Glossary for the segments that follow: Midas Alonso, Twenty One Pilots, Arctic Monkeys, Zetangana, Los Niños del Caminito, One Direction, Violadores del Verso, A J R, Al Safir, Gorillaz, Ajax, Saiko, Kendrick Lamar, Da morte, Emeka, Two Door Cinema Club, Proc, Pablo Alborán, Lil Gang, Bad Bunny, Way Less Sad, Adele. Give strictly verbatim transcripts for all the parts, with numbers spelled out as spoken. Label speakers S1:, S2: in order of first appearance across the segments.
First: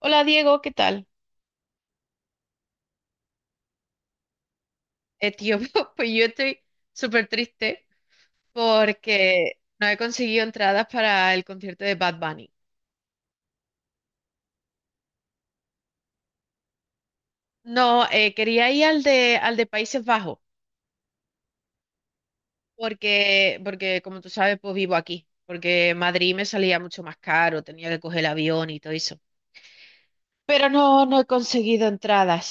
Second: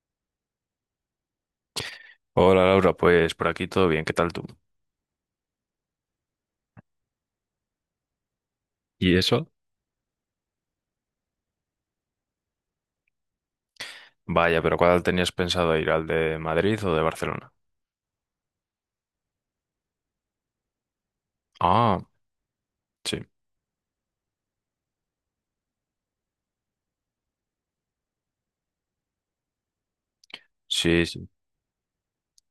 S1: Hola Diego, ¿qué tal?
S2: Hola Laura, pues por aquí todo bien, ¿qué tal tú?
S1: Eh, tío, pues yo estoy súper triste
S2: ¿Y eso?
S1: porque no he conseguido entradas para el concierto de Bad Bunny.
S2: Vaya, pero ¿cuál tenías pensado ir? ¿Al de Madrid o de Barcelona?
S1: No, eh, quería ir al de, al de Países Bajos
S2: Ah, sí,
S1: porque, porque, como tú sabes, pues vivo aquí, porque Madrid me salía mucho más caro, tenía que coger el avión y todo eso. Pero no,
S2: sí,
S1: no he
S2: sí.
S1: conseguido entradas.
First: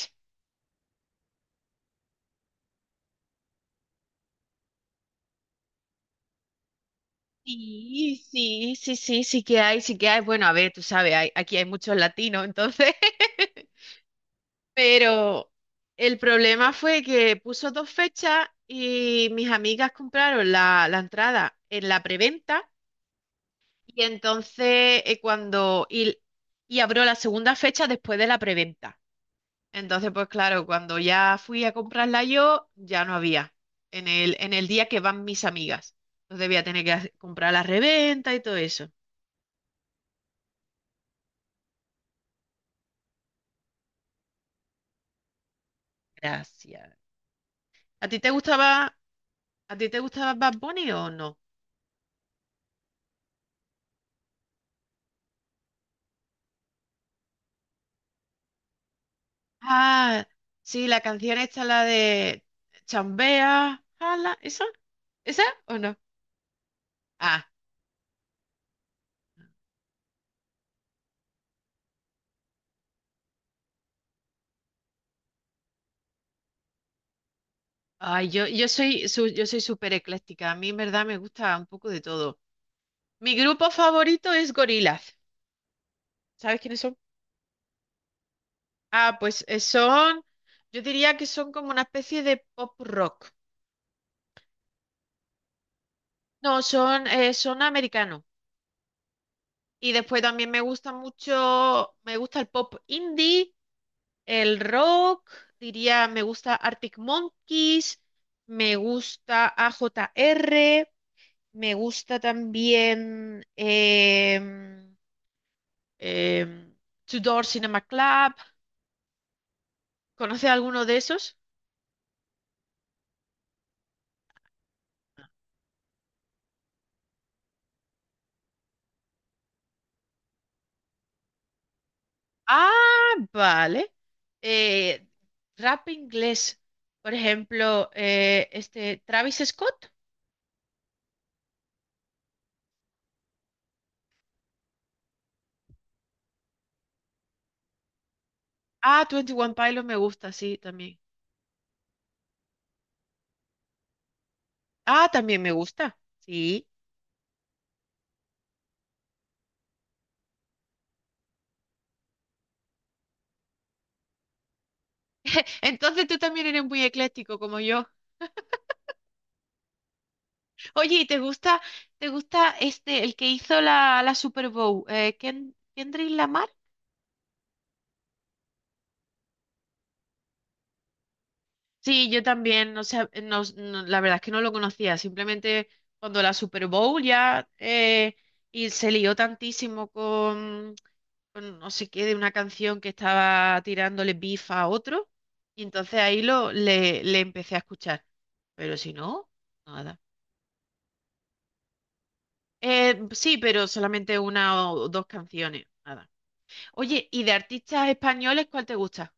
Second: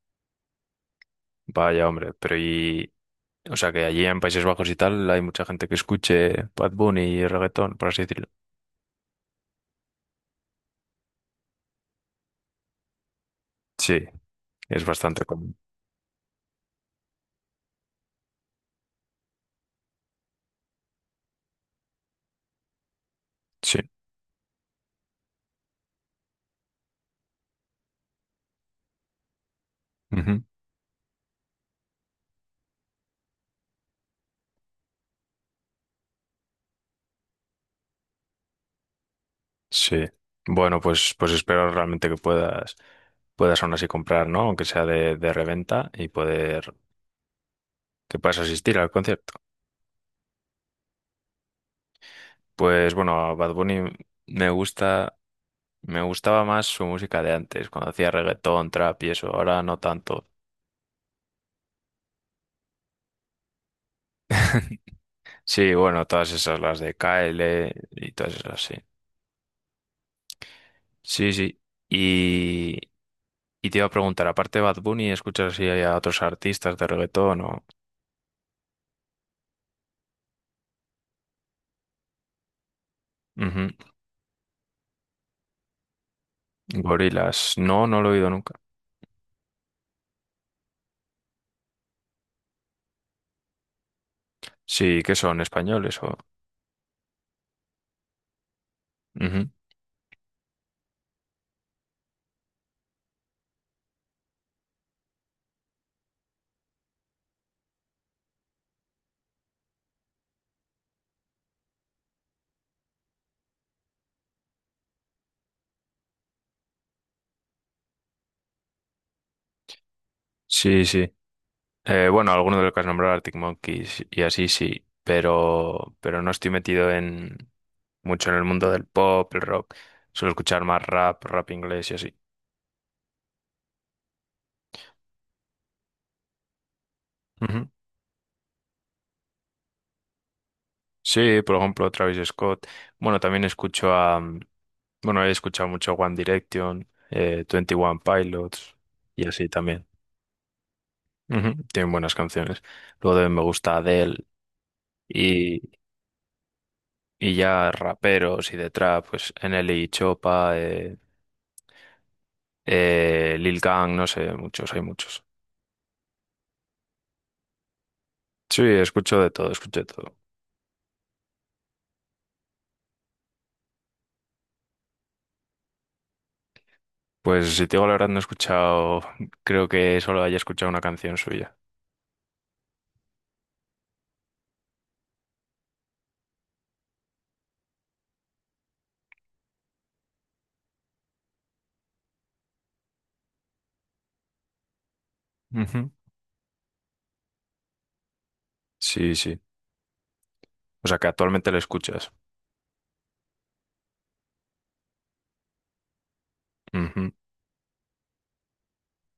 S2: Vaya, hombre, pero y... O sea, que allí en Países Bajos y tal hay mucha gente que escuche Bad Bunny y reggaetón, por así
S1: Sí,
S2: decirlo.
S1: sí, sí, sí, sí que hay, sí que hay. Bueno, a ver, tú sabes, hay- aquí hay muchos latinos, entonces...
S2: Sí, es bastante
S1: Pero
S2: común.
S1: el problema fue que puso dos fechas y mis amigas compraron la, la entrada en la preventa
S2: Sí,
S1: y entonces eh, cuando y, y abrió la segunda fecha después de la preventa. Entonces, pues
S2: ujú,
S1: claro, cuando ya fui a comprarla yo, ya no había en el, en el día que van mis amigas. Entonces voy a tener que hacer- comprar la reventa y todo eso.
S2: sí. Bueno, pues, pues espero realmente que puedas, puedas aún así comprar, ¿no? Aunque sea de, de reventa y poder...
S1: Gracias. ¿A ti
S2: que
S1: te
S2: puedas
S1: gustaba,
S2: asistir al concierto.
S1: a ti te gustaba Bad Bunny o no?
S2: Pues bueno, a Bad Bunny me gusta... Me gustaba más su música de antes, cuando hacía reggaetón, trap y eso, ahora no
S1: Ah,
S2: tanto.
S1: sí, la canción esta, la de Chambea, ala, ¿esa? ¿Esa
S2: Sí,
S1: o no?
S2: bueno, todas esas, las de K
S1: Ah,
S2: L y todas esas, sí. Sí, sí. Y, y te iba a preguntar, aparte de Bad Bunny, ¿escuchas si hay a otros artistas de reggaetón o...?
S1: ay, yo, yo soy su- yo soy súper ecléctica. A mí, en verdad, me gusta un poco de todo. Mi grupo
S2: Ujú.
S1: favorito es Gorillaz. ¿Sabes quiénes son?
S2: Gorilas. No, no lo he oído nunca.
S1: Ah, pues eh, son, yo diría que son como una especie de pop rock.
S2: Sí, ¿qué son? ¿Españoles o...?
S1: No, son, eh, son americanos.
S2: Ujú.
S1: Y después también me gusta mucho, me gusta el pop indie. El rock, diría, me gusta Arctic Monkeys, me gusta A J R, me gusta también em, em, Two Door Cinema Club. ¿Conoce alguno
S2: Sí,
S1: de
S2: sí.
S1: esos?
S2: Eh, bueno, alguno de los que has nombrado, Arctic Monkeys y así sí, pero, pero no estoy metido en mucho en el mundo del pop, el rock. Suelo escuchar más rap, rap inglés y así.
S1: Ah, vale. Eh, rap inglés, por
S2: Ujú.
S1: ejemplo, eh, este Travis Scott.
S2: Sí, por ejemplo, Travis Scott. Bueno, también escucho a... mm, Bueno, he escuchado mucho One Direction, eh, twenty One Pilots
S1: Ah,
S2: y
S1: Twenty
S2: así
S1: One Pilots
S2: también.
S1: me gusta, sí, también.
S2: Ujú. Tienen buenas canciones. Luego también me gusta Adele
S1: Ah, también me
S2: y,
S1: gusta, sí.
S2: y ya raperos y de trap, pues N L E y Chopa, eh, Eh, Lil Gang, no sé, muchos, hay muchos.
S1: Entonces tú también eres muy ecléctico como yo.
S2: Sí, escucho de todo, escucho de todo.
S1: Oye, ¿y te gusta, te gusta este, el que hizo la, la Super Bowl? Eh, Ken- ¿Kendrick Lamar?
S2: Pues si te digo la verdad, no he escuchado, creo que solo haya escuchado una canción suya.
S1: Sí, yo también, o sea, no, no, la verdad es que no lo conocía, simplemente cuando la Super Bowl ya eh, y se lió tantísimo con, con no sé qué, de una canción que estaba tirándole beef a otro, y
S2: Ujú.
S1: entonces ahí lo, le, le empecé a escuchar, pero si
S2: Sí,
S1: no,
S2: sí.
S1: nada.
S2: O sea, que actualmente lo escuchas.
S1: Eh, sí, pero solamente una o dos canciones, nada. Oye,
S2: Ujú.
S1: ¿y de artistas españoles cuál te gusta?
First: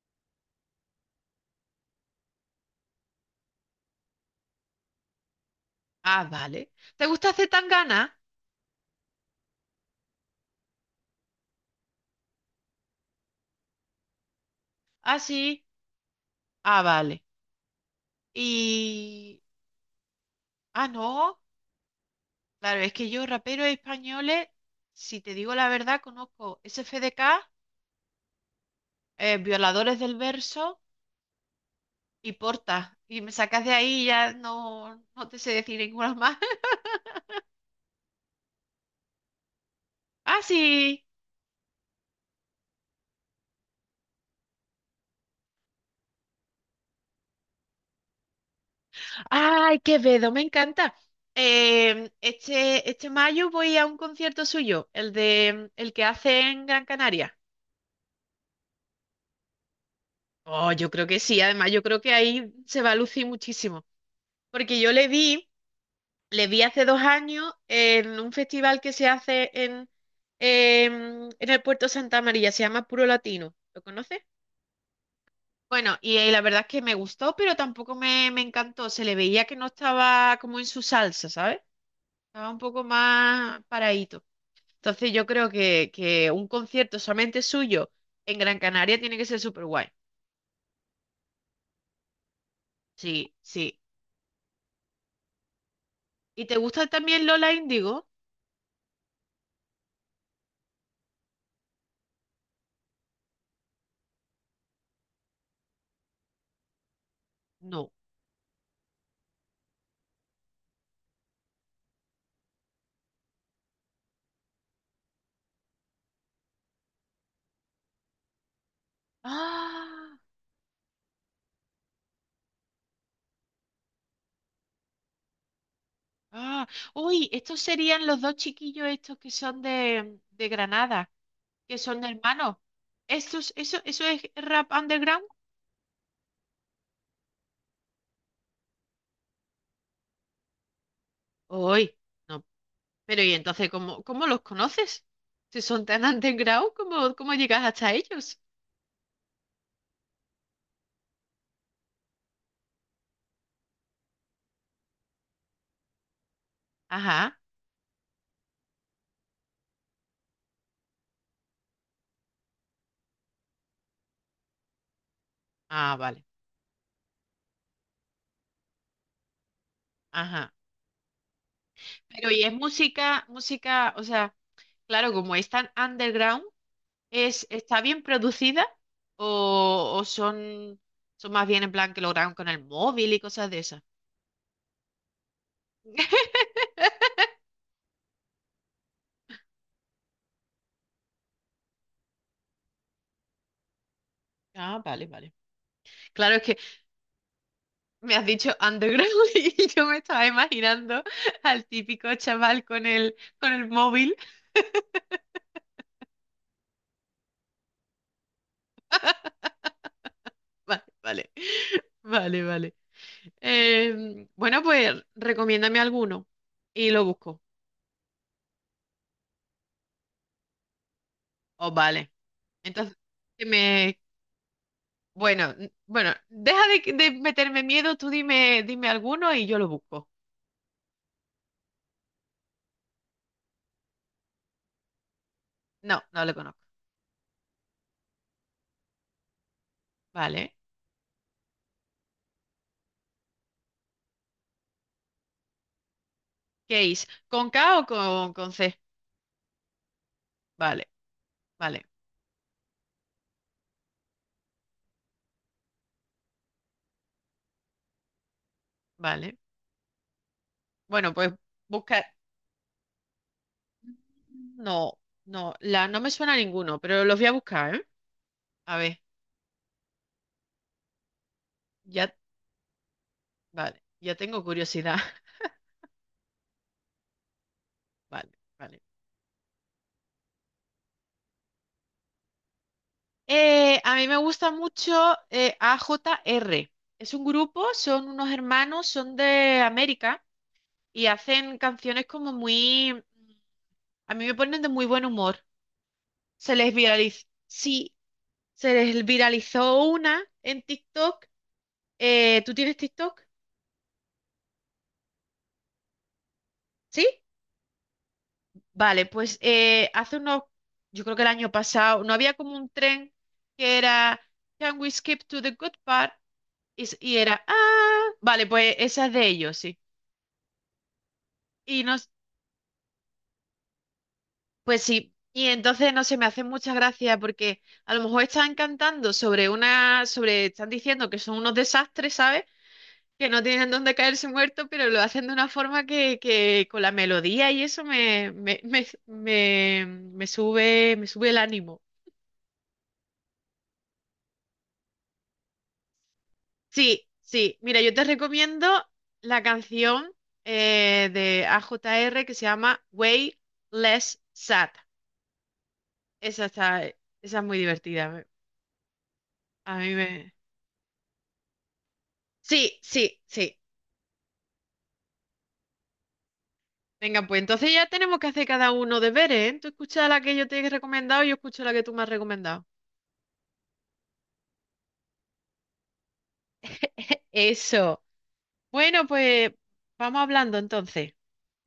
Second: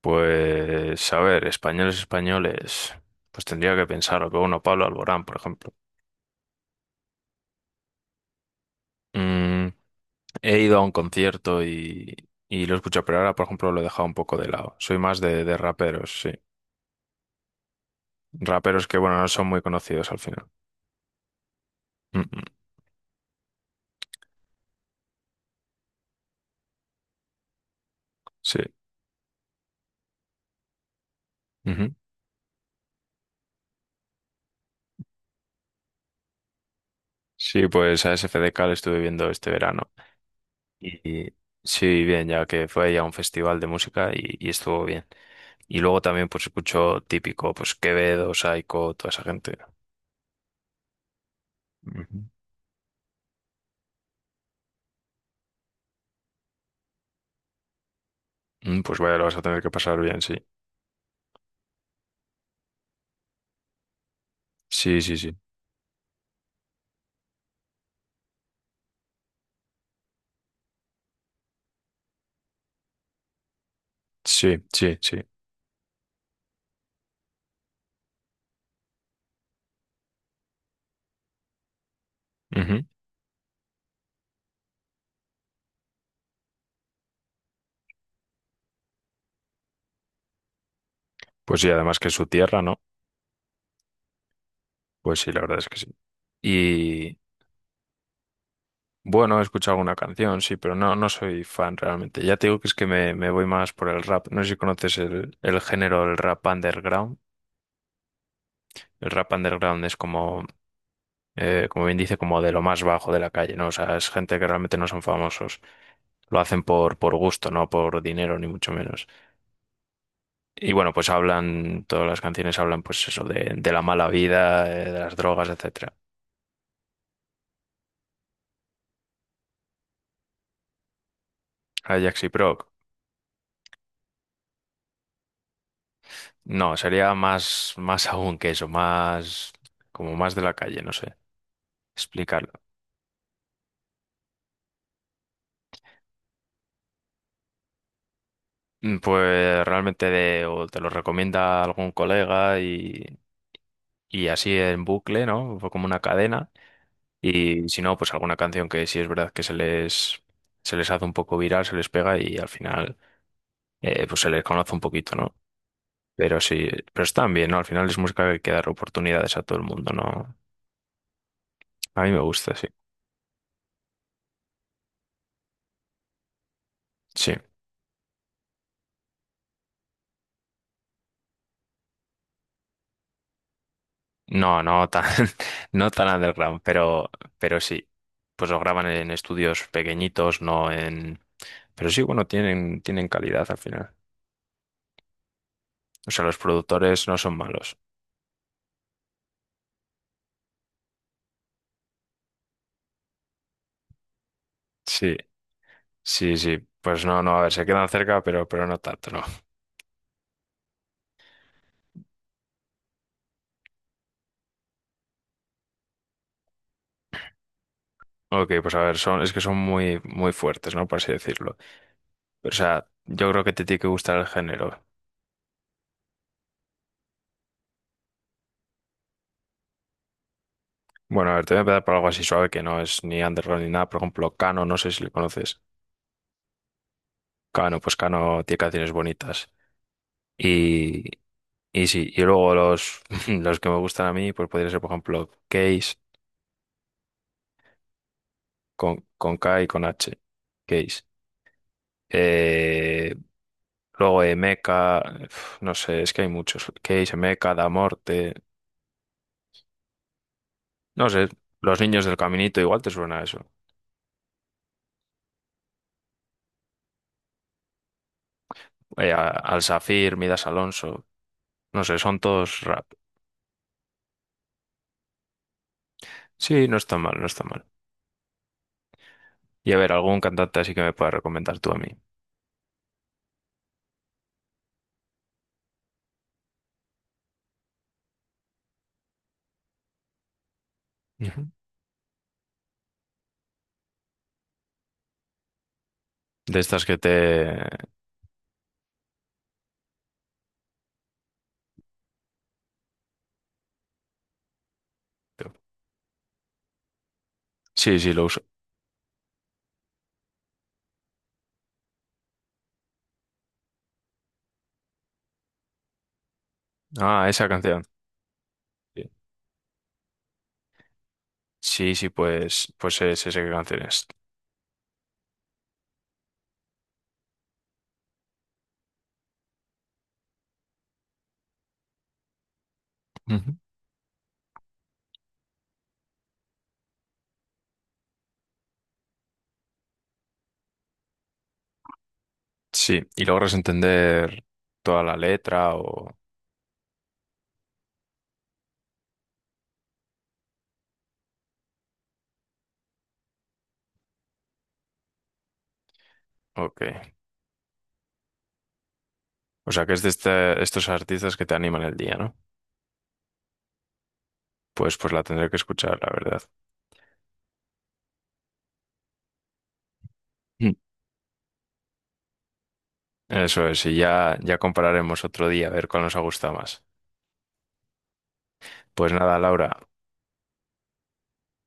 S2: Pues, a ver, españoles, españoles. Pues tendría que pensar, que uno, Pablo Alborán, por ejemplo.
S1: Ah, vale. ¿Te gusta Zetangana?
S2: Mm, He ido a un concierto y, y lo he escuchado, pero ahora, por ejemplo, lo he dejado un poco de lado. Soy
S1: Ah,
S2: más de, de
S1: sí.
S2: raperos, sí.
S1: Ah, vale.
S2: Raperos que, bueno, no
S1: Y...
S2: son muy conocidos al final.
S1: Ah, no.
S2: Mm, mm,
S1: Claro, es que yo raperos españoles, si te digo la verdad, conozco S F D K,
S2: sí.
S1: eh, Violadores del Verso
S2: Ujú.
S1: y Porta. Y me sacas de ahí y ya no, no te sé decir ninguna más.
S2: Sí, pues a S F D K lo estuve viendo este verano.
S1: Ah, sí.
S2: Y sí, bien, ya que fue ya un festival de música y, y estuvo bien. Y luego también pues escucho típico, pues Quevedo, Saiko, toda esa gente.
S1: Ay, Quevedo, me encanta. Em,
S2: Ujú.
S1: este, este mayo voy a un concierto suyo, el de el que hace en Gran Canaria.
S2: Mm, Pues vaya, lo vas a tener que pasar bien, sí.
S1: Oh, yo creo que sí. Además, yo creo que ahí se va a lucir muchísimo. Porque yo
S2: Sí,
S1: le
S2: sí, sí.
S1: vi, le vi hace dos años en un festival que se hace en, em, en el Puerto Santa María, se llama Puro Latino. ¿Lo conoces?
S2: Sí, sí, sí.
S1: Bueno, y, eh, la verdad es que me gustó, pero tampoco me, me encantó. Se le veía que no estaba como en su salsa, ¿sabes? Estaba un poco
S2: Ujú.
S1: más paradito. Entonces yo creo que, que un concierto solamente suyo en Gran Canaria tiene que ser súper guay.
S2: Pues sí, además que es su tierra, ¿no?
S1: Sí, sí.
S2: Pues sí, la verdad es que sí.
S1: ¿Y te gusta
S2: Y
S1: también Lola Índigo?
S2: bueno, he escuchado alguna canción, sí, pero no, no soy fan realmente. Ya te digo que es que me, me voy más por el rap. No sé si conoces el, el género del rap underground.
S1: No.
S2: El rap underground es como, eh, como bien dice, como de lo más bajo de la calle, ¿no? O sea, es gente que realmente no son famosos. Lo hacen por, por gusto, no por dinero, ni mucho menos.
S1: ¡Ah!
S2: Y bueno, pues hablan, todas las canciones hablan, pues eso, de, de la mala vida, eh, de las drogas, etcétera.
S1: ¡Ah! Uy, estos serían los dos chiquillos estos que son de, de Granada, que son
S2: Ajax y
S1: hermanos.
S2: Proc.
S1: ¿Estos, eso, eso es rap underground?
S2: No, sería más, más aún que eso, más, como más de la calle, no sé,
S1: Uy, no.
S2: explicarlo.
S1: Pero ¿y entonces cómo, cómo los conoces? Si son tan underground, ¿cómo, cómo llegas hasta ellos?
S2: Mm, Pues realmente de- o te lo recomienda algún colega y, y así en bucle, ¿no? Fue como una cadena.
S1: Ajá.
S2: Y si no, pues alguna canción que sí es verdad que se les, se les hace un poco viral, se les pega y al final eh, pues se les conoce un poquito, ¿no?
S1: Ah, vale.
S2: Pero sí, pero están bien, ¿no? Al final es música que hay que dar oportunidades a todo el mundo, ¿no?
S1: Ajá.
S2: A mí me
S1: Pero ¿y es
S2: gusta, sí.
S1: música, música, o sea, claro, como es tan underground?
S2: Sí.
S1: ¿Es, está bien producida o, o son, son más bien en plan que lo graban con el móvil y cosas de esas?
S2: No, no tan, no tan underground, pero, pero sí. Pues lo graban en estudios pequeñitos, no en... Pero sí, bueno, tienen, tienen calidad al final.
S1: Ah, vale, vale.
S2: O sea,
S1: Claro,
S2: los
S1: es que
S2: productores no son malos.
S1: me has dicho underground y yo me estaba imaginando al típico chaval con el, con el móvil.
S2: Sí, sí, sí. Pues no, no, a ver, se quedan cerca, pero, pero no tanto, ¿no?
S1: Vale, vale, vale, vale. Eh, bueno, pues recomiéndame alguno y lo busco.
S2: Ok, pues a ver, son, es que son muy, muy fuertes, ¿no? Por así decirlo.
S1: Oh, vale.
S2: Pero, o sea,
S1: Entonces,
S2: yo creo
S1: que
S2: que te tiene que
S1: me...
S2: gustar el género.
S1: Bueno, n- bueno, deja de, de meterme miedo, tú dime, dime alguno y yo lo busco.
S2: Bueno, a ver, te voy a empezar por algo así suave que no es ni underground ni nada. Por ejemplo, Cano, no sé si le conoces.
S1: No, no lo conozco.
S2: Cano, pues Cano tiene canciones bonitas.
S1: Vale.
S2: Y, y sí, y luego los, los que me gustan a mí, pues podría ser, por ejemplo, Case,
S1: Case. ¿Con K o con, con C?
S2: con, con K y con H.
S1: Vale,
S2: Case.
S1: vale,
S2: Eh, luego Emeka, uf, no sé, es que hay muchos. Case, Emeka, Da morte.
S1: vale.
S2: No
S1: Bueno,
S2: sé,
S1: pues
S2: Los
S1: busca.
S2: Niños del Caminito, igual te suena eso.
S1: No, no, la, no me suena a ninguno, pero los voy a buscar, ¿eh? A ver,
S2: eh, a- Al Safir, Midas Alonso, no sé,
S1: ya,
S2: son todos rap.
S1: vale, ya tengo curiosidad.
S2: Sí, no está mal, no está mal.
S1: Vale, vale.
S2: Y a ver, algún cantante así que me puedas recomendar tú a mí.
S1: Eh, a mí me gusta mucho eh, A J R. Es un grupo, son unos hermanos, son de América y
S2: Ujú.
S1: hacen canciones como muy... A mí me ponen de muy buen humor. Se
S2: De
S1: les
S2: estas que
S1: viraliza.
S2: te...
S1: Sí. Se les viralizó una en TikTok. Eh, ¿tú tienes TikTok? ¿Sí?
S2: Sí, sí, lo uso.
S1: Vale, pues eh, hace unos, yo creo que el año pasado, no había como un tren que era Can we skip to the good part? Y, s- y
S2: Ah,
S1: era,
S2: esa canción.
S1: ah, vale, pues
S2: Sí,
S1: esa es de ellos, sí. Y
S2: sí,
S1: nos,
S2: sí, pues, pues es esa canción es.
S1: pues sí, y entonces no se me hace mucha gracia porque a lo mejor están cantando sobre una, sobre, están diciendo que son unos desastres, ¿sabes? Que no
S2: Ujú.
S1: tienen dónde caerse muertos, pero lo hacen de una forma que, que con la melodía y eso me, me, me, me, me sube, me sube el ánimo.
S2: Sí, y logras entender toda la letra o...
S1: Sí, sí, mira, yo te recomiendo la canción eh, de A J R que se llama Way Less Sad. Esa está,
S2: Ok.
S1: esa es muy divertida. me-
S2: O
S1: A
S2: sea, que
S1: mí
S2: es de
S1: me...
S2: este- estos artistas que te animan el día, ¿no?
S1: Sí, sí, sí.
S2: Pues, pues la tendré que escuchar, la verdad.
S1: Venga, pues entonces ya tenemos que hacer cada uno deberes, ¿eh? Tú escuchas la que yo te he
S2: Mm.
S1: recomendado y yo escucho la que tú me has recomendado.
S2: Eso es, y ya, ya compararemos otro día a ver cuál nos ha gustado más.
S1: Eso. Bueno,
S2: Pues nada,
S1: pues
S2: Laura,
S1: vamos hablando entonces.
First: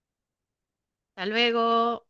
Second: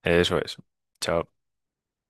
S2: eso es.
S1: Hasta
S2: Chao.
S1: luego.